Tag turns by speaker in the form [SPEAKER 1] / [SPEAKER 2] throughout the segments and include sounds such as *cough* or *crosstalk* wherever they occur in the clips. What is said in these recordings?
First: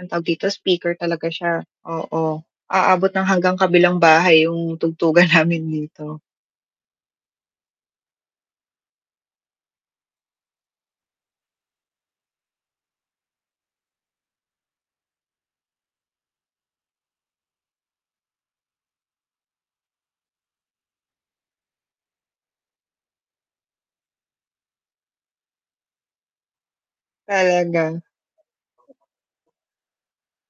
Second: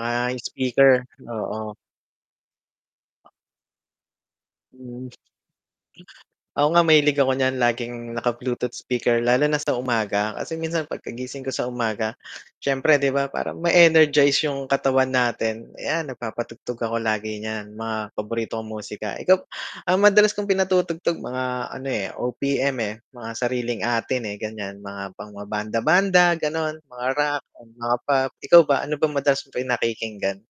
[SPEAKER 1] Ang tawag
[SPEAKER 2] yung
[SPEAKER 1] dito, speaker
[SPEAKER 2] speaker,
[SPEAKER 1] talaga siya,
[SPEAKER 2] oo.
[SPEAKER 1] oo, aabot ng hanggang kabilang bahay yung
[SPEAKER 2] Hmm.
[SPEAKER 1] tugtugan namin dito.
[SPEAKER 2] Ako nga mahilig ako niyan laging naka-bluetooth speaker, lalo na sa umaga kasi minsan pagkagising ko sa umaga, siyempre 'di ba parang ma-energize yung katawan natin, ayan, nagpapatugtog ako lagi niyan mga paborito kong musika. Ikaw ang madalas kong pinatutugtog mga ano eh, OPM eh, mga sariling atin, eh, ganyan, mga pang mga banda, banda ganon, mga rock, mga
[SPEAKER 1] Talaga.
[SPEAKER 2] pop. Ikaw ba ano ba madalas mong pinakikinggan?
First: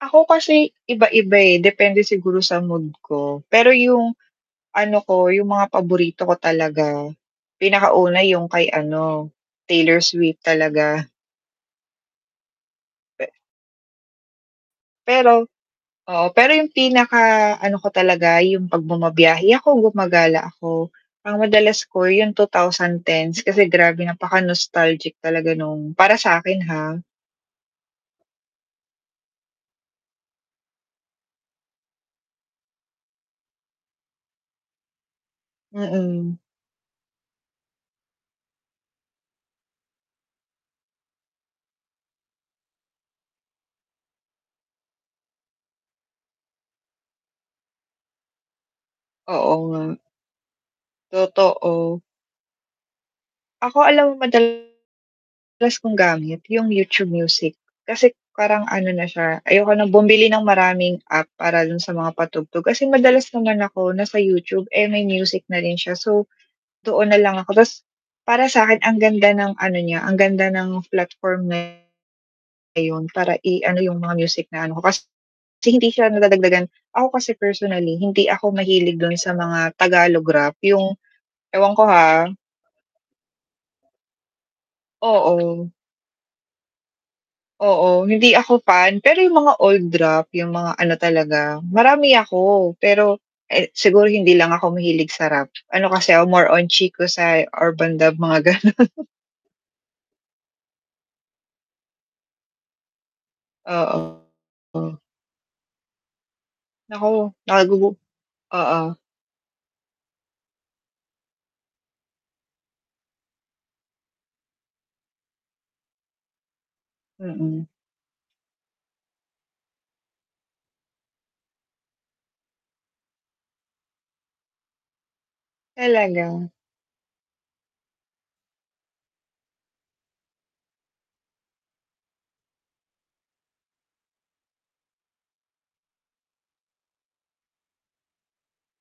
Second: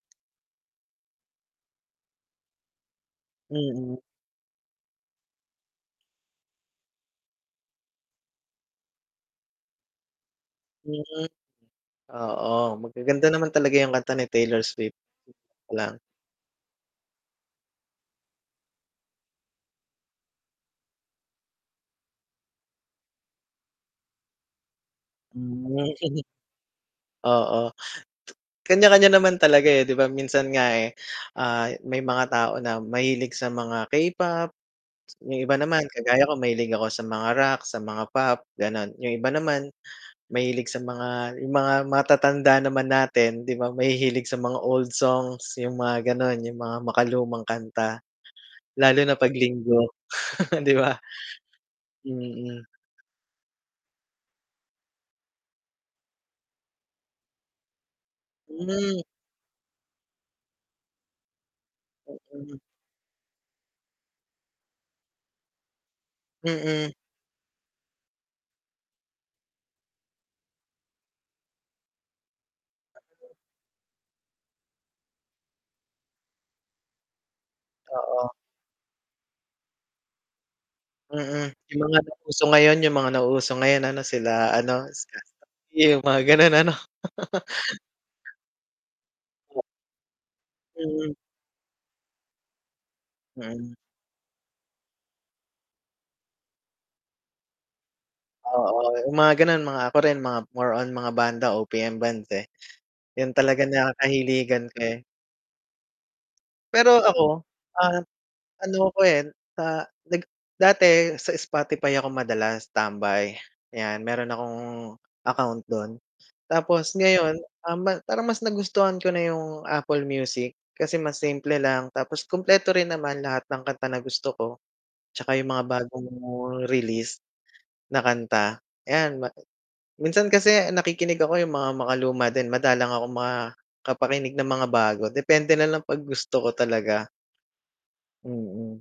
[SPEAKER 1] Ako kasi, iba-iba, eh, depende siguro sa mood ko, pero
[SPEAKER 2] Mm.
[SPEAKER 1] yung ano ko, yung mga paborito ko talaga, pinakauna yung kay ano, Taylor Swift talaga.
[SPEAKER 2] Mm. Oo, magaganda naman talaga yung kanta ni Taylor Swift
[SPEAKER 1] Pero,
[SPEAKER 2] lang.
[SPEAKER 1] oo, pero yung pinaka ano ko talaga, yung 'pag bumabiyahe ako, gumagala ako, ang madalas ko yung 2010's kasi grabe napaka nostalgic talaga
[SPEAKER 2] Hmm.
[SPEAKER 1] nung para sakin, ha.
[SPEAKER 2] Oo, kanya-kanya naman talaga, eh, 'di ba. Minsan nga, eh, ah, may mga tao na mahilig sa mga K-pop, yung iba naman kagaya
[SPEAKER 1] Mm.
[SPEAKER 2] ko mahilig ako sa mga rock, sa mga pop ganon, yung iba naman mahilig sa mga, yung mga matatanda naman natin 'di ba mahihilig sa mga old songs, yung mga ganon, yung mga makalumang kanta lalo na 'pag
[SPEAKER 1] Oo
[SPEAKER 2] linggo
[SPEAKER 1] nga.
[SPEAKER 2] *chuckles* 'di ba?
[SPEAKER 1] Totoo.
[SPEAKER 2] Mm.
[SPEAKER 1] Ako alam mo madalas kong gamit, yung YouTube Music, kasi parang ano
[SPEAKER 2] Hmm.
[SPEAKER 1] na siya, ayoko ng bumili ng maraming app para dun sa mga
[SPEAKER 2] Mm.
[SPEAKER 1] patugtog. Kasi madalas naman ako nasa YouTube, eh, may music na rin siya. So,
[SPEAKER 2] Mm.
[SPEAKER 1] doon nalang ako, 'tas para sakin ang ganda ng ano niya, ang ganda ng platform niya. Ayun para i-ano yung mga music na ano ko, kasi hindi siya nadadagdagan. Ako kasi personally, hindi
[SPEAKER 2] Oo.
[SPEAKER 1] ako mahilig dun sa mga tagalog rap, yung
[SPEAKER 2] Mm,
[SPEAKER 1] ewan
[SPEAKER 2] yung
[SPEAKER 1] ko
[SPEAKER 2] mga
[SPEAKER 1] ha.
[SPEAKER 2] nauso ngayon, yung mga nauuso ngayon ano, sila ano, Skusta
[SPEAKER 1] Oo.
[SPEAKER 2] Clee, yung mga ganun ano? *chuckles*
[SPEAKER 1] Oo, hindi ako fan, pero yung mga old rap, yung mga ano
[SPEAKER 2] Mhm.
[SPEAKER 1] talaga, marami ako. Pero, eh,
[SPEAKER 2] Mhm.
[SPEAKER 1] siguro hindi lang ako mahilig sa rap, ano kasi ako more on Chicosci, Urbandub, mga
[SPEAKER 2] Oo,
[SPEAKER 1] ganon.
[SPEAKER 2] yung mga ganon, mga ako rin, mga more on mga banda, OPM bands, eh, yun talaga nakakahiligan ko
[SPEAKER 1] Oo.
[SPEAKER 2] eh. Pero
[SPEAKER 1] Naku
[SPEAKER 2] ako,
[SPEAKER 1] na *unintelligible*
[SPEAKER 2] ah, ano
[SPEAKER 1] Oo.
[SPEAKER 2] ko, eh, sa nag dati sa Spotify ako madalas tambay, 'yan meron akong account dun tapos ngayon,
[SPEAKER 1] Mm.
[SPEAKER 2] ah, parang mas nagustuhan ko na yung Apple Music kasi mas simple lang, tapos kumpleto rin naman lahat ng kanta na gusto ko. 'Tsaka yung mga bagong
[SPEAKER 1] Talaga.
[SPEAKER 2] release na kanta, ayan ma minsan kasi nakikinig ako yung mga makaluma din, madalang akong makapakinig ng mga bago, depende nalang 'pag gusto ko talaga. Mm.